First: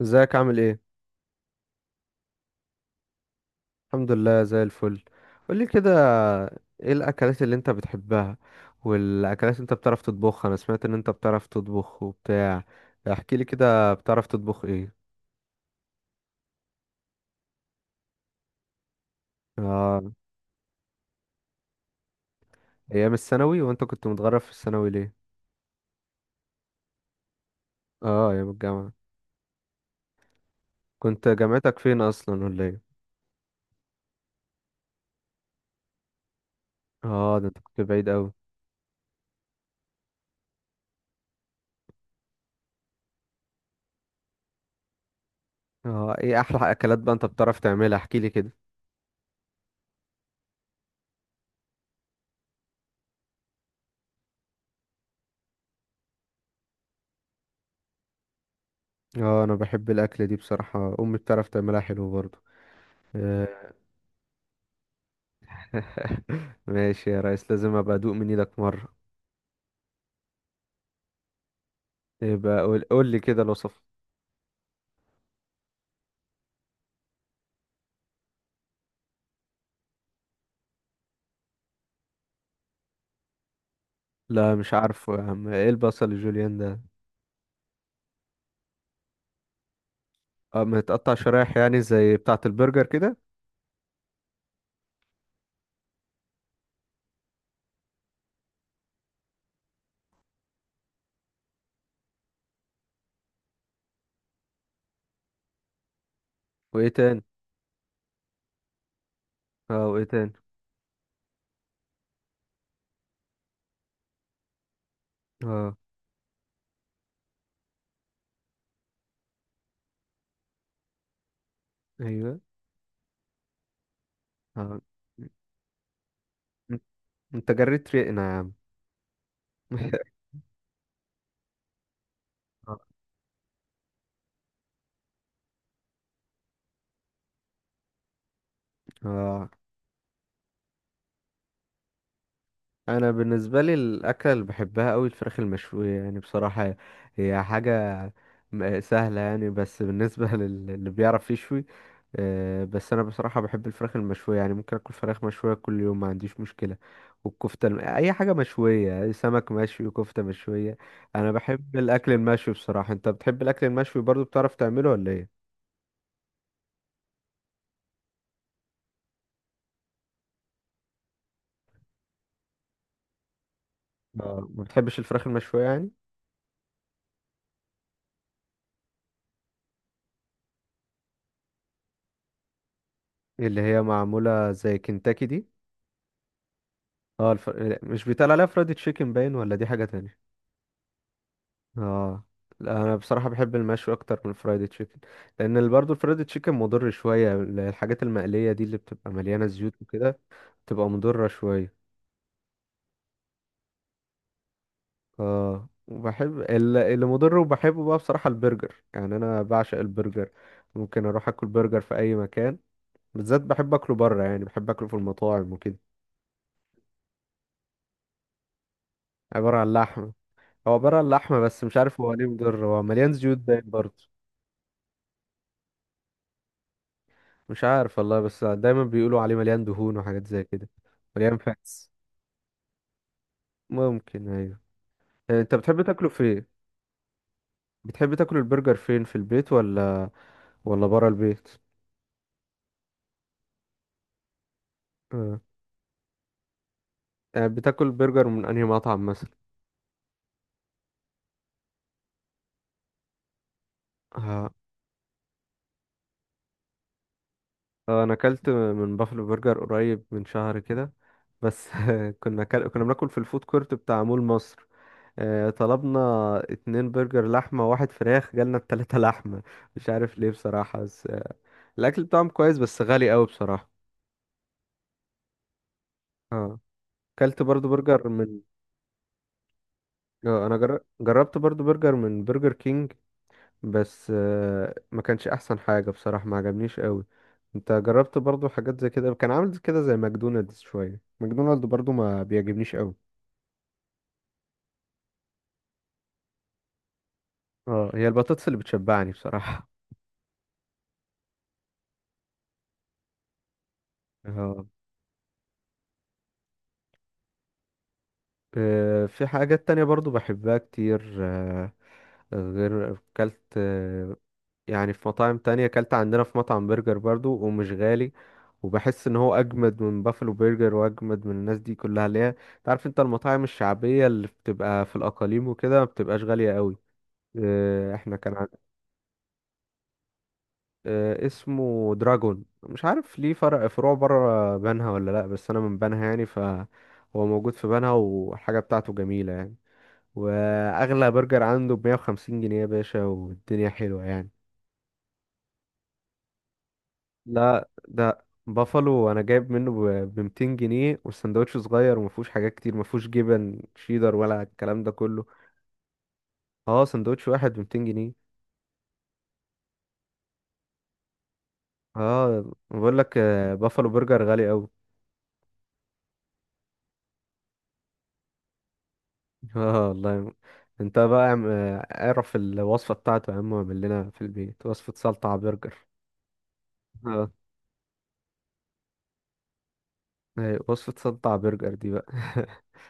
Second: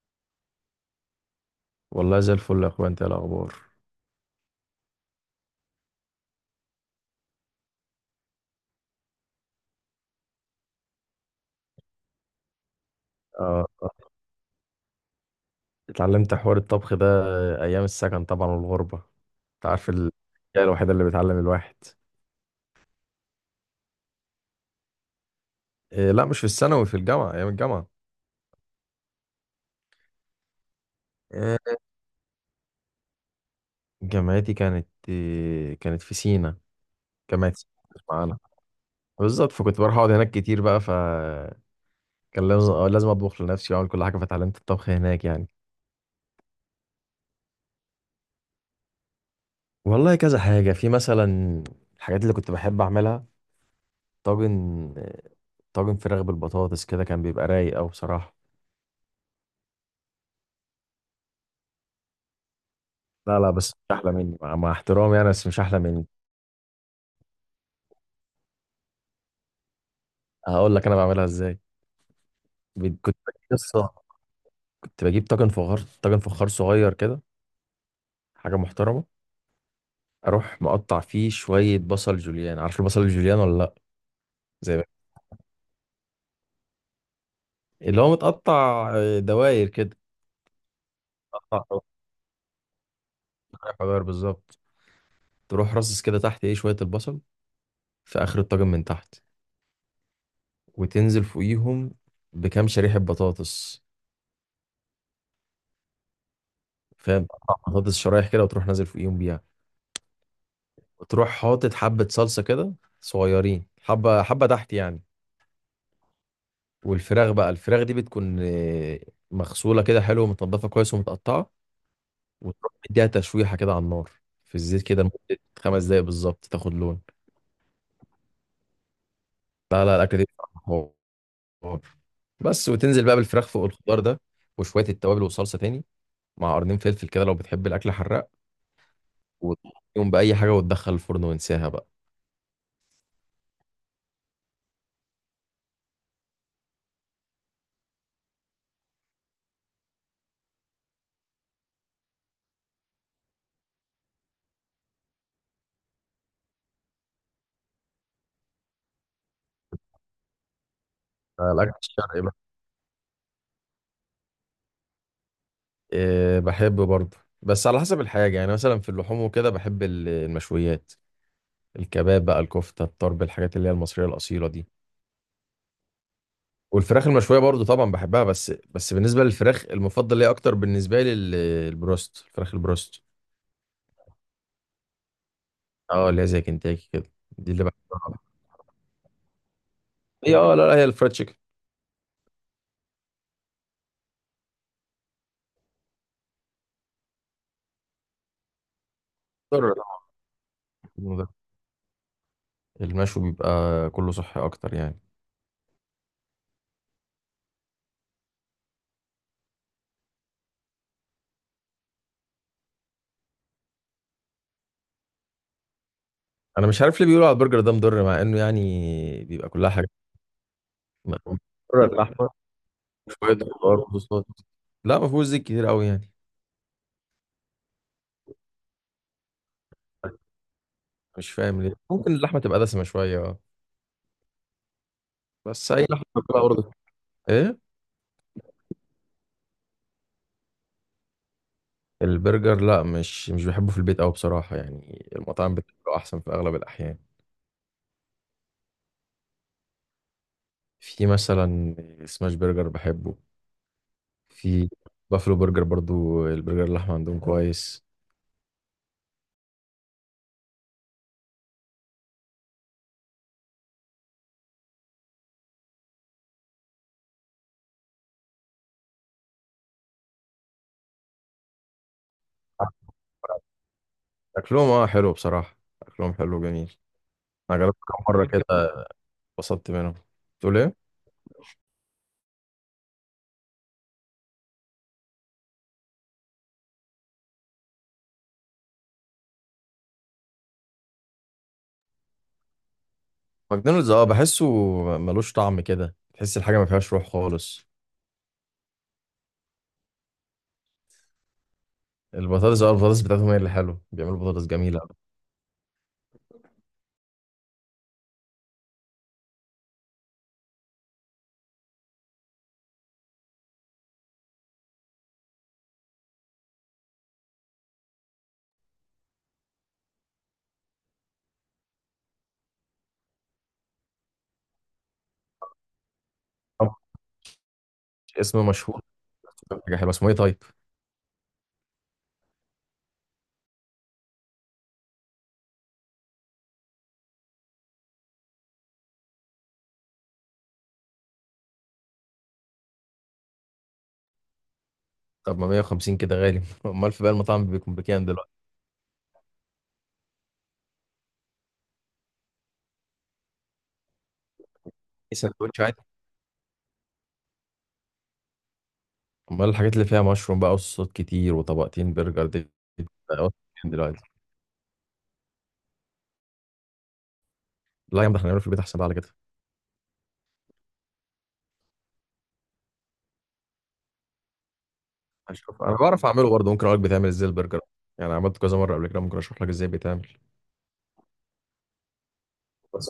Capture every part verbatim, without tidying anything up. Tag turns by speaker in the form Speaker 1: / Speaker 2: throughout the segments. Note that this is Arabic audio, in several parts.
Speaker 1: ازيك؟ عامل ايه؟
Speaker 2: والله زي الفل يا اخويا. انت إيه الاخبار؟
Speaker 1: الحمد لله، زي الفل. قولي كده. ايه الاكلات اللي انت بتحبها والاكلات اللي انت بتعرف تطبخها؟ انا سمعت ان انت بتعرف تطبخ وبتاع. احكي لي
Speaker 2: آه. آه.
Speaker 1: كده، بتعرف تطبخ ايه؟
Speaker 2: اتعلمت حوار الطبخ ده ايام السكن طبعا والغربه. انت عارف
Speaker 1: اه،
Speaker 2: الحاجه الوحيده اللي بتعلم الواحد.
Speaker 1: ايام الثانوي؟ وانت كنت متغرب في الثانوي ليه؟
Speaker 2: إيه، لا مش في الثانوي، في الجامعه، ايام الجامعه.
Speaker 1: اه، ايام الجامعة. كنت
Speaker 2: إيه.
Speaker 1: جامعتك فين اصلا ولا ايه؟
Speaker 2: جامعتي كانت إيه كانت في سينا.
Speaker 1: اه، ده
Speaker 2: جامعه
Speaker 1: انت
Speaker 2: سينا
Speaker 1: كنت
Speaker 2: مش
Speaker 1: بعيد قوي.
Speaker 2: معانا بالظبط، فكنت بروح اقعد هناك كتير بقى، فكان لازم آه، لازم اطبخ لنفسي واعمل كل حاجه، فاتعلمت الطبخ هناك يعني.
Speaker 1: اه، ايه احلى اكلات بقى انت بتعرف تعملها؟ احكي لي كده.
Speaker 2: والله كذا حاجة، في مثلا الحاجات اللي كنت بحب أعملها: طاجن، طاجن فراخ بالبطاطس كده، كان بيبقى رايق أوي بصراحة.
Speaker 1: اه، انا بحب الاكله دي بصراحه، امي بتعرف تعملها حلو برضه.
Speaker 2: لا لا، بس مش احلى مني، مع, مع احترامي يعني، بس مش احلى مني.
Speaker 1: ماشي يا ريس، لازم ابقى ادوق من ايدك مرة.
Speaker 2: هقول لك انا بعملها ازاي.
Speaker 1: يبقى قول
Speaker 2: بت-
Speaker 1: قول
Speaker 2: كنت
Speaker 1: لي
Speaker 2: بجيب
Speaker 1: كده الوصف.
Speaker 2: قصه، كنت بجيب طاجن فخار، طاجن فخار صغير كده، حاجه محترمه. اروح مقطع فيه شويه بصل جوليان. عارف البصل الجوليان ولا لا؟
Speaker 1: لا، مش
Speaker 2: زي ما-
Speaker 1: عارفه يا عم، ايه البصل الجوليان ده؟
Speaker 2: اللي هو متقطع، آه، دواير كده.
Speaker 1: اه، متقطع شرايح، يعني
Speaker 2: متقطع،
Speaker 1: زي بتاعة البرجر كده.
Speaker 2: دواير بالظبط. تروح رصص كده تحت ايه شويه البصل في اخر الطاجن من تحت، وتنزل فوقيهم بكام شريحه بطاطس.
Speaker 1: وايه تاني؟
Speaker 2: فاهم؟ بطاطس شرايح كده، وتروح نازل فوقيهم بيها.
Speaker 1: اه، وايه تاني؟
Speaker 2: وتروح حاطط حبة صلصة كده، صغيرين، حبة حبة تحت يعني.
Speaker 1: اه.
Speaker 2: والفراخ بقى، الفراخ دي بتكون آه، مغسولة كده حلو، ومتنضفة كويس، ومتقطعة.
Speaker 1: ايوه.
Speaker 2: وتروح مديها تشويحة كده على النار، في
Speaker 1: اه،
Speaker 2: الزيت كده لمدة خمس دقايق بالظبط، تاخد
Speaker 1: انت
Speaker 2: لون.
Speaker 1: انت جريت ريقنا يا عم.
Speaker 2: لا لا، الأكلة دي بصراحة حوار. بس
Speaker 1: اه.
Speaker 2: وتنزل بقى بالفراخ فوق الخضار ده، وشوية التوابل والصلصة تاني، مع قرنين فلفل كده لو بتحب الأكل حراق،
Speaker 1: آه.
Speaker 2: وتقوم بأي حاجة، وتدخل الفرن وانساها بقى.
Speaker 1: انا بالنسبه لي، الاكله اللي بحبها قوي الفراخ المشويه يعني بصراحه. هي حاجه م- سهله يعني، بس بالنسبه لل- اللي بيعرف يشوي. آه، بس انا بصراحه بحب الفراخ المشويه، يعني ممكن اكل فراخ مشويه كل يوم، ما عنديش مشكله. والكفته الم... اي حاجه مشويه، سمك مشوي، كفته مشويه. انا
Speaker 2: لا،
Speaker 1: بحب
Speaker 2: الأكل
Speaker 1: الاكل
Speaker 2: الشرقي بقى،
Speaker 1: المشوي بصراحه. انت بتحب الاكل المشوي برضو؟ بتعرف تعمله ولا ايه؟
Speaker 2: إيه بحب برضه، بس على حسب الحاجة يعني. مثلا في اللحوم وكده بحب ال- المشويات، الكباب بقى، الكفتة، الطرب، الحاجات اللي هي المصرية الأصيلة
Speaker 1: اه، ما
Speaker 2: دي.
Speaker 1: بتحبش الفراخ المشويه يعني؟
Speaker 2: والفراخ المشوية برضه طبعا بحبها، بس بس بالنسبة للفراخ المفضل ليا أكتر، بالنسبة لي ال- البروست، الفراخ البروست.
Speaker 1: اللي هي معموله زي كنتاكي دي؟
Speaker 2: اه، اللي هي زي كنتاكي كده،
Speaker 1: اه، الف...
Speaker 2: دي اللي
Speaker 1: مش
Speaker 2: بحبها.
Speaker 1: بيتقال عليها فرايد تشيكن باين؟ ولا دي حاجه تانية؟
Speaker 2: هي اه، لا لا، هي الفرايد تشيكن.
Speaker 1: اه. لا، انا بصراحه بحب المشوي اكتر من الفرايد تشيكن. لان ال- برضو الفرايد تشيكن مضر شويه، الحاجات المقليه دي اللي بتبقى مليانه
Speaker 2: ضر،
Speaker 1: زيوت وكده. تبقى
Speaker 2: طبعاً.
Speaker 1: مضرة شوية.
Speaker 2: المشوي بيبقى كله صحي أكتر يعني.
Speaker 1: اه، وبحب ال- اللي مضر، وبحبه بقى بصراحة البرجر، يعني انا بعشق البرجر. ممكن اروح اكل برجر في اي مكان. بالذات بحب اكله بره، يعني بحب اكله في المطاعم وكده.
Speaker 2: أنا مش عارف ليه بيقولوا على البرجر ده مضر، مع إنه يعني بيبقى
Speaker 1: عبارة
Speaker 2: كلها
Speaker 1: عن
Speaker 2: حاجات،
Speaker 1: لحمة. هو عبارة عن
Speaker 2: مضرة،
Speaker 1: لحمة، بس مش عارف هو ليه
Speaker 2: اللحمة،
Speaker 1: مضر، هو مليان
Speaker 2: شوية
Speaker 1: زيوت باين
Speaker 2: خضار
Speaker 1: برضه.
Speaker 2: وصوصات. لا، ما فيهوش زيت كتير قوي يعني.
Speaker 1: مش عارف والله، بس دايما بيقولوا عليه مليان دهون وحاجات زي كده.
Speaker 2: مش
Speaker 1: مليان
Speaker 2: فاهم ليه،
Speaker 1: فاتس.
Speaker 2: ممكن اللحمه تبقى دسمه شويه، اه.
Speaker 1: ممكن، ايوه. آه، انت
Speaker 2: بس
Speaker 1: بتحب
Speaker 2: اي لحمه
Speaker 1: تاكله
Speaker 2: بتبقى
Speaker 1: فين؟
Speaker 2: برضه. ايه،
Speaker 1: بتحب تاكل البرجر فين؟ في البيت ولا ولا بره البيت؟
Speaker 2: البرجر لا، مش مش بحبه في البيت قوي بصراحه يعني،
Speaker 1: آه.
Speaker 2: المطاعم بتبقى احسن في اغلب الاحيان.
Speaker 1: آه، بتاكل برجر من انهي مطعم مثلا؟
Speaker 2: في مثلا سماش برجر بحبه،
Speaker 1: آه،
Speaker 2: في بافلو برجر برضو، البرجر اللحمه عندهم كويس.
Speaker 1: آه، انا اكلت من بافلو برجر قريب من شهر كده. بس، كنا كل... كنا بناكل في الفود كورت بتاع مول مصر. آه، طلبنا اتنين برجر لحمة واحد فراخ، جالنا التلاتة لحمة. مش عارف ليه بصراحة، بس آه، الأكل بتاعهم كويس بس غالي قوي بصراحة.
Speaker 2: اكلهم اه حلو بصراحه، اكلهم حلو
Speaker 1: اه،
Speaker 2: جميل.
Speaker 1: اكلت
Speaker 2: انا
Speaker 1: برضو
Speaker 2: جربت كام
Speaker 1: برجر
Speaker 2: مره
Speaker 1: من.
Speaker 2: كده، اتبسطت منهم.
Speaker 1: آه، انا
Speaker 2: تقول ايه؟
Speaker 1: جر... جربت برضو برجر من برجر كينج. بس آه، ما كانش احسن حاجة بصراحة، ما عجبنيش قوي. انت جربت برضو حاجات زي كده؟ كان عامل كده زي ماكدونالدز، شوية، ماكدونالدز برضو ما بيعجبنيش قوي.
Speaker 2: ماكدونالدز اه، بحسه ملوش طعم كده، تحس الحاجه ما فيهاش روح خالص.
Speaker 1: اه، هي البطاطس اللي بتشبعني بصراحة.
Speaker 2: البطاطس اه، البطاطس بتاعتهم هي اللي حلوه، بيعملوا بطاطس
Speaker 1: اه.
Speaker 2: جميله.
Speaker 1: آه، في حاجات تانية برضو بحبها كتير، آه، غير كلت. يعني في مطاعم تانية، اكلت عندنا في مطعم برجر برضو ومش غالي. وبحس ان هو اجمد من بافلو برجر واجمد من الناس دي كلها، اللي هي. تعرف انت المطاعم الشعبية اللي بتبقى في الاقاليم وكده، ما بتبقاش غالية
Speaker 2: طب،
Speaker 1: قوي. آه، احنا كان عن...
Speaker 2: اسم مشهور، حاجه حلوه، اسمه ايه طيب؟
Speaker 1: آه، اسمه دراجون، مش عارف ليه فرع، فروع بره بنها ولا لا، بس انا من بنها يعني فهو موجود في بنها، والحاجة بتاعته جميلة يعني. واغلى برجر عنده بمية وخمسين جنيه يا باشا، والدنيا حلوة يعني.
Speaker 2: طب ما مية وخمسين كده غالي امال في بقى المطاعم
Speaker 1: لا،
Speaker 2: بيكون بكام
Speaker 1: ده
Speaker 2: دلوقتي؟
Speaker 1: بافالو، انا جايب منه ب مئتين جنيه، والسندوتش صغير وما فيهوش حاجات كتير، ما فيهوش جبن شيدر ولا الكلام ده
Speaker 2: ايه،
Speaker 1: كله.
Speaker 2: سندوتش عادي؟
Speaker 1: اه، سندوتش واحد ب مئتين جنيه.
Speaker 2: امال الحاجات اللي فيها مشروم بقى وصوصات كتير وطبقتين برجر دي،
Speaker 1: اه،
Speaker 2: دي
Speaker 1: بقول لك،
Speaker 2: بقى
Speaker 1: آه،
Speaker 2: بكام
Speaker 1: بافالو
Speaker 2: دلوقتي؟
Speaker 1: برجر غالي قوي.
Speaker 2: لا يا عم، ده احنا هنعمله في البيت احسن بقى على كده.
Speaker 1: اه والله. انت بقى اعم- آه، اعرف الوصفه بتاعته يا عم، واعمل لنا في البيت وصفه سلطه على
Speaker 2: هشوف، انا
Speaker 1: برجر.
Speaker 2: بعرف اعمله برضه، ممكن اقول لك بيتعمل ازاي
Speaker 1: اه،
Speaker 2: البرجر. يعني عملت كذا مره قبل كده، ممكن اشرح لك ازاي بيتعمل.
Speaker 1: أيوة، وصفه سلطه على برجر دي بقى.
Speaker 2: بس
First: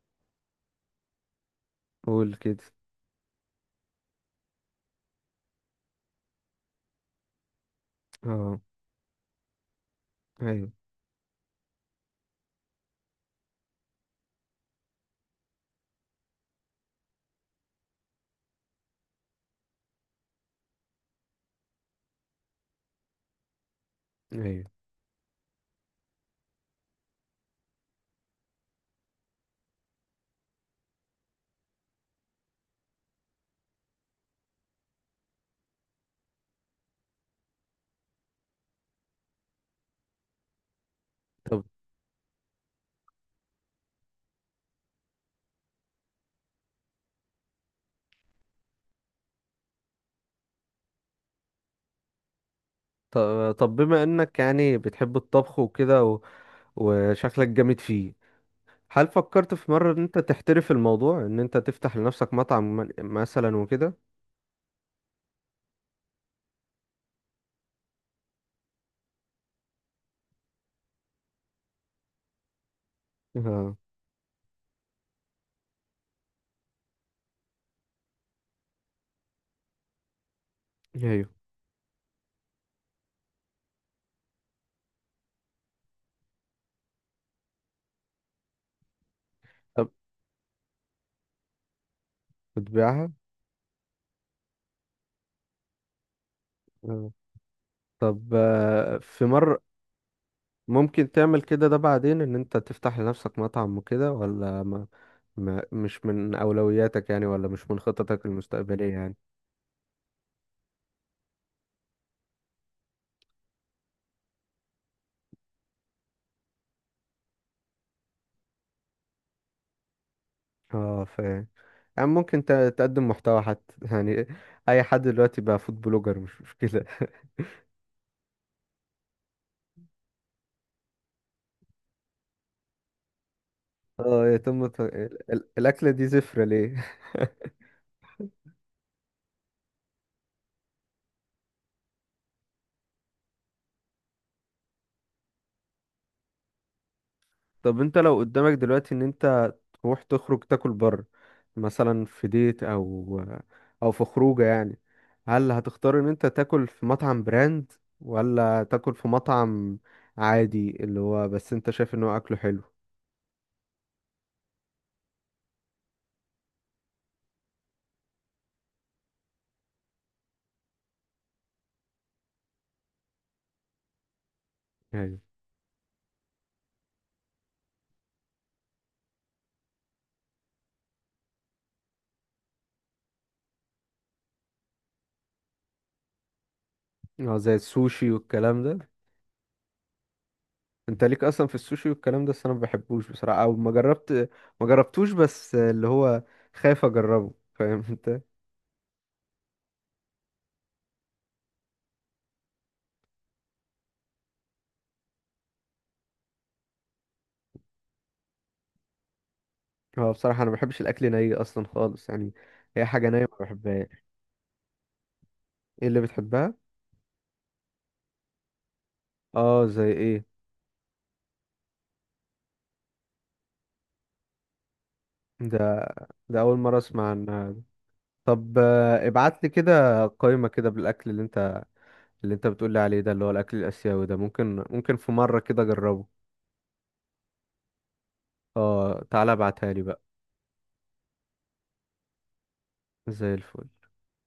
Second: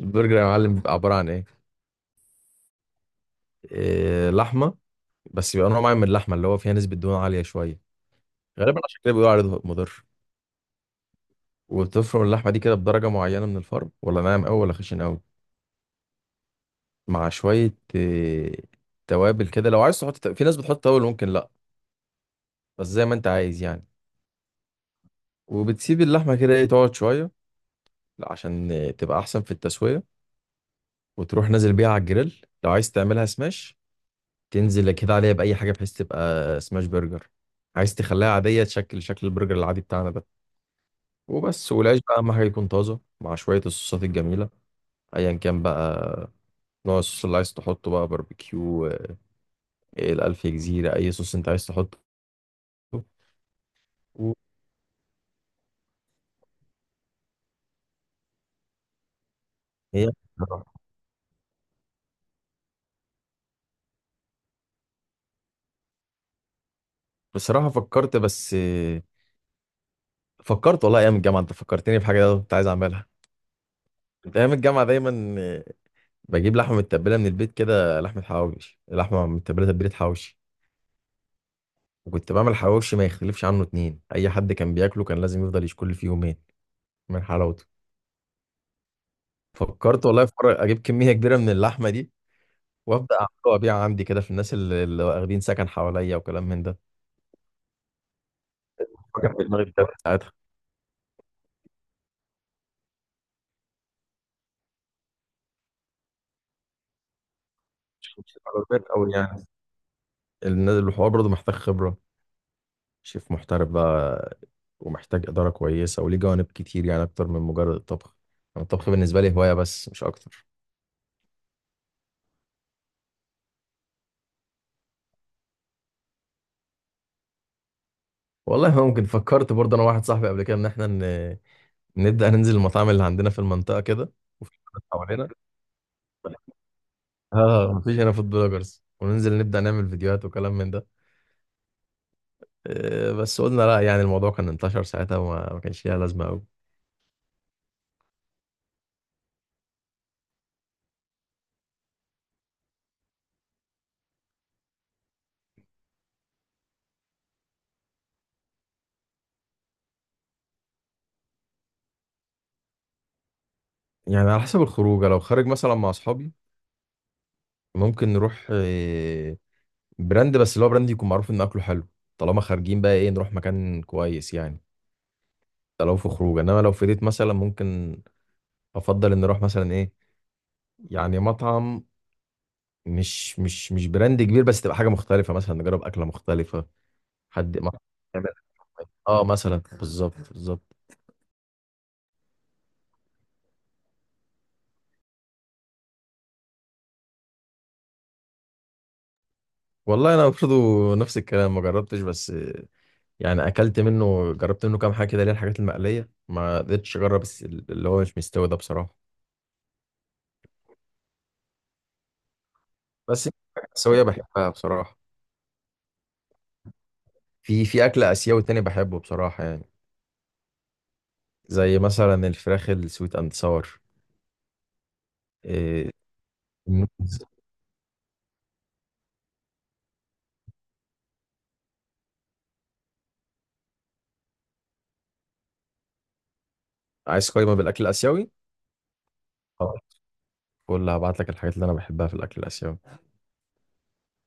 Speaker 2: البرجر يا معلم بيبقى عباره عن ايه,
Speaker 1: قول كده.
Speaker 2: إيه لحمه، بس بيبقى نوع معين من اللحمه اللي هو فيها نسبه دهون عاليه شويه،
Speaker 1: اه،
Speaker 2: غالبا عشان كده بيقولوا عليه مضر.
Speaker 1: ايوه،
Speaker 2: وبتفرم اللحمة دي كده بدرجة معينة من الفرم، ولا ناعم أوي ولا خشن أوي، مع شوية آه، توابل كده. لو عايز تحط، في ناس بتحط توابل، ممكن لأ، بس زي ما أنت عايز يعني.
Speaker 1: ايوه.
Speaker 2: وبتسيب اللحمة كده إيه تقعد شوية عشان آه، تبقى أحسن في التسوية. وتروح نازل بيها على الجريل لو عايز تعملها سماش، تنزل كده عليها بأي حاجة بحيث تبقى سماش برجر. عايز تخليها عادية، تشكل شكل البرجر العادي بتاعنا ده،
Speaker 1: طب،
Speaker 2: وبس. والعيش بقى أهم حاجة يكون طازة، مع شوية الصوصات الجميلة، أيا كان بقى نوع الصوص اللي عايز تحطه بقى: باربيكيو، ايه، الألف جزيرة، أي صوص أنت عايز تحطه.
Speaker 1: طب، طب، بما انك يعني بتحب الطبخ وكده، وشكلك جامد فيه. هل فكرت في مرة ان
Speaker 2: هي
Speaker 1: انت تحترف الموضوع، ان انت تفتح لنفسك مطعم م- مثلا وكده؟
Speaker 2: بصراحة فكرت، بس فكرت والله أيام الجامعة. أنت فكرتني بحاجة أنا كنت عايز أعملها.
Speaker 1: اه،
Speaker 2: كنت أيام الجامعة دايما بجيب لحمة متبلة من البيت كده، لحمة حواوش، لحمة متبلة تتبيلة حواوشي.
Speaker 1: ايوه.
Speaker 2: وكنت بعمل حواوشي ما يختلفش عنه اتنين، أي حد كان بياكله كان لازم يفضل يشكل فيه يومين من حلاوته.
Speaker 1: طب،
Speaker 2: فكرت والله في مرة أجيب كمية كبيرة من اللحمة دي،
Speaker 1: بتبيعها؟
Speaker 2: وأبدأ أعملها وأبيعها عندي كده، في الناس اللي, اللي واخدين سكن حواليا وكلام من ده.
Speaker 1: اه. طب، آه، في
Speaker 2: فكر في
Speaker 1: مرة
Speaker 2: دماغي.
Speaker 1: ممكن تعمل كده ده بعدين ان انت تفتح لنفسك مطعم وكده ولا ما ما مش من اولوياتك يعني، ولا مش من
Speaker 2: مش
Speaker 1: خططك
Speaker 2: مش على البيت
Speaker 1: المستقبلية
Speaker 2: قوي
Speaker 1: يعني؟
Speaker 2: يعني. الناس- الحوار برضه محتاج خبرة، شيف محترف بقى، ومحتاج إدارة كويسة، وليه جوانب كتير يعني، أكتر من مجرد الطبخ. يعني الطبخ بالنسبة لي هواية بس، مش أكتر.
Speaker 1: اه، ف يعني ممكن ت- تقدم محتوى حتى، يعني. اي حد دلوقتي بقى فود بلوجر، مش مشكلة.
Speaker 2: والله ممكن، فكرت برضه أنا واحد صاحبي قبل كده إن إحنا ن... نبدأ ننزل المطاعم اللي عندنا في المنطقة كده،
Speaker 1: اه،
Speaker 2: وفي
Speaker 1: يتم ت-
Speaker 2: بلد حوالينا.
Speaker 1: ال- ال- الاكلة دي زفرة ليه؟
Speaker 2: آه، مفيش هنا فود بلوجرز، وننزل نبدأ نعمل فيديوهات وكلام من ده. آه، بس قلنا لا، يعني الموضوع كان انتشر ساعتها وما ما كانش ليها لازمة أوي.
Speaker 1: طب، انت لو قدامك دلوقتي ان انت تروح تخرج تاكل بره، مثلا في ديت او او في خروجه يعني. هل هتختار ان انت تاكل في مطعم براند، ولا تاكل في مطعم عادي اللي هو بس انت شايف ان هو اكله حلو؟
Speaker 2: يعني على حسب الخروجة، لو خارج مثلا مع أصحابي ممكن نروح آه، براند، بس اللي هو براند يكون معروف ان اكله حلو، طالما خارجين بقى ايه نروح مكان كويس يعني.
Speaker 1: يعني.
Speaker 2: ده لو في خروج، انما لو في ديت مثلا، ممكن افضل ان نروح مثلا ايه، يعني مطعم مش مش مش براند كبير، بس تبقى حاجه مختلفه، مثلا نجرب اكله مختلفه.
Speaker 1: اه، زي
Speaker 2: حد ما
Speaker 1: السوشي
Speaker 2: يعمل-
Speaker 1: والكلام ده.
Speaker 2: اه، مثلا، بالظبط بالظبط.
Speaker 1: انت ليك اصلا في السوشي والكلام ده؟ بس انا ما بحبوش بصراحه، او ما جربت ما جربتوش، بس اللي هو خايف اجربه، فاهم انت؟
Speaker 2: والله انا برضه نفس الكلام، ما جربتش. بس يعني اكلت منه، جربت منه كام حاجه كده، اللي هي الحاجات المقليه. ما قدرتش اجرب الس- اللي هو مش مستوي ده بصراحه.
Speaker 1: هو بصراحه انا ما بحبش الاكل ني اصلا خالص يعني. هي حاجه نيه
Speaker 2: بس
Speaker 1: ما
Speaker 2: الحاجات
Speaker 1: بحبهاش.
Speaker 2: السويه بحبها بصراحه.
Speaker 1: ايه اللي بتحبها؟
Speaker 2: في في اكل اسيوي تاني بحبه بصراحه يعني،
Speaker 1: اه، زي ايه؟
Speaker 2: زي مثلا الفراخ السويت اند ساور.
Speaker 1: ده
Speaker 2: إيه،
Speaker 1: ده اول مره اسمع
Speaker 2: النودلز.
Speaker 1: عنها دي. طب، آه، ابعت لي كده قائمه كده بالاكل اللي انت اللي انت بتقول لي عليه ده اللي هو الاكل الاسيوي ده، ممكن ممكن في مره كده اجربه.
Speaker 2: عايز قايمه بالاكل الاسيوي؟
Speaker 1: اه، تعالى ابعتها
Speaker 2: خلاص،
Speaker 1: لي بقى.
Speaker 2: قول هبعت لك الحاجات اللي انا بحبها في الاكل الاسيوي.
Speaker 1: زي الفل.